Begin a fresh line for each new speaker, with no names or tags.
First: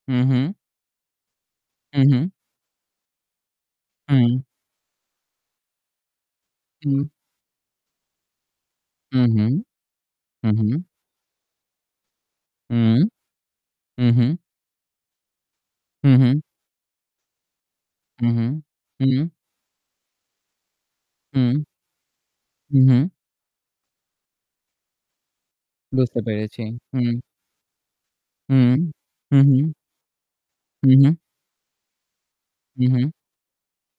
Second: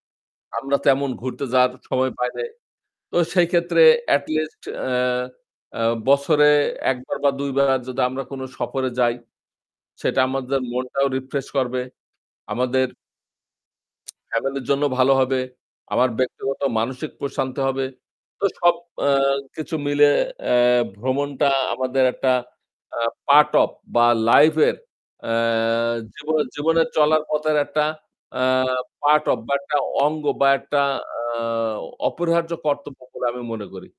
হু, হু।
আমরা তেমন ঘুরতে যাওয়ার
হু,
সময় পাই
হু।
নাই। তো সেই ক্ষেত্রে
হুম।
এটলিস্ট অ্যা আ বছরে ১
হুম
বার বা ২ বার যদি আমরা কোন সফরে যাই
হু, হু,
সেটা
হু,
আমাদের
হু।
মনটাও রিফ্রেশ করবে।
হু,
আমাদের
হু, হু।
ফ্যামিলির জন্য ভালো হবে।
হু,
আমার
হু।
ব্যক্তিগত মানসিক প্রশান্তি হবে।
হু,
তো
হু,
সব আ
হু।
কিছু মিলে অ্যা ভ্রমণটা
হুম।
আমাদের একটা
হু,
আ
হু।
পার্ট অফ বা লাইফ এর আ
বুঝতে
জীবনে
পেরেছি।
জীবনে
হুম।
চলার পথের একটা
হু,
অ্যা পার্ট
হু,
অফ বা
হু।
একটা অঙ্গ বা একটা
হু, হু।
আ অপরিহার্য
হু,
কর্তব্য
হু।
বলে আমি মনে করি।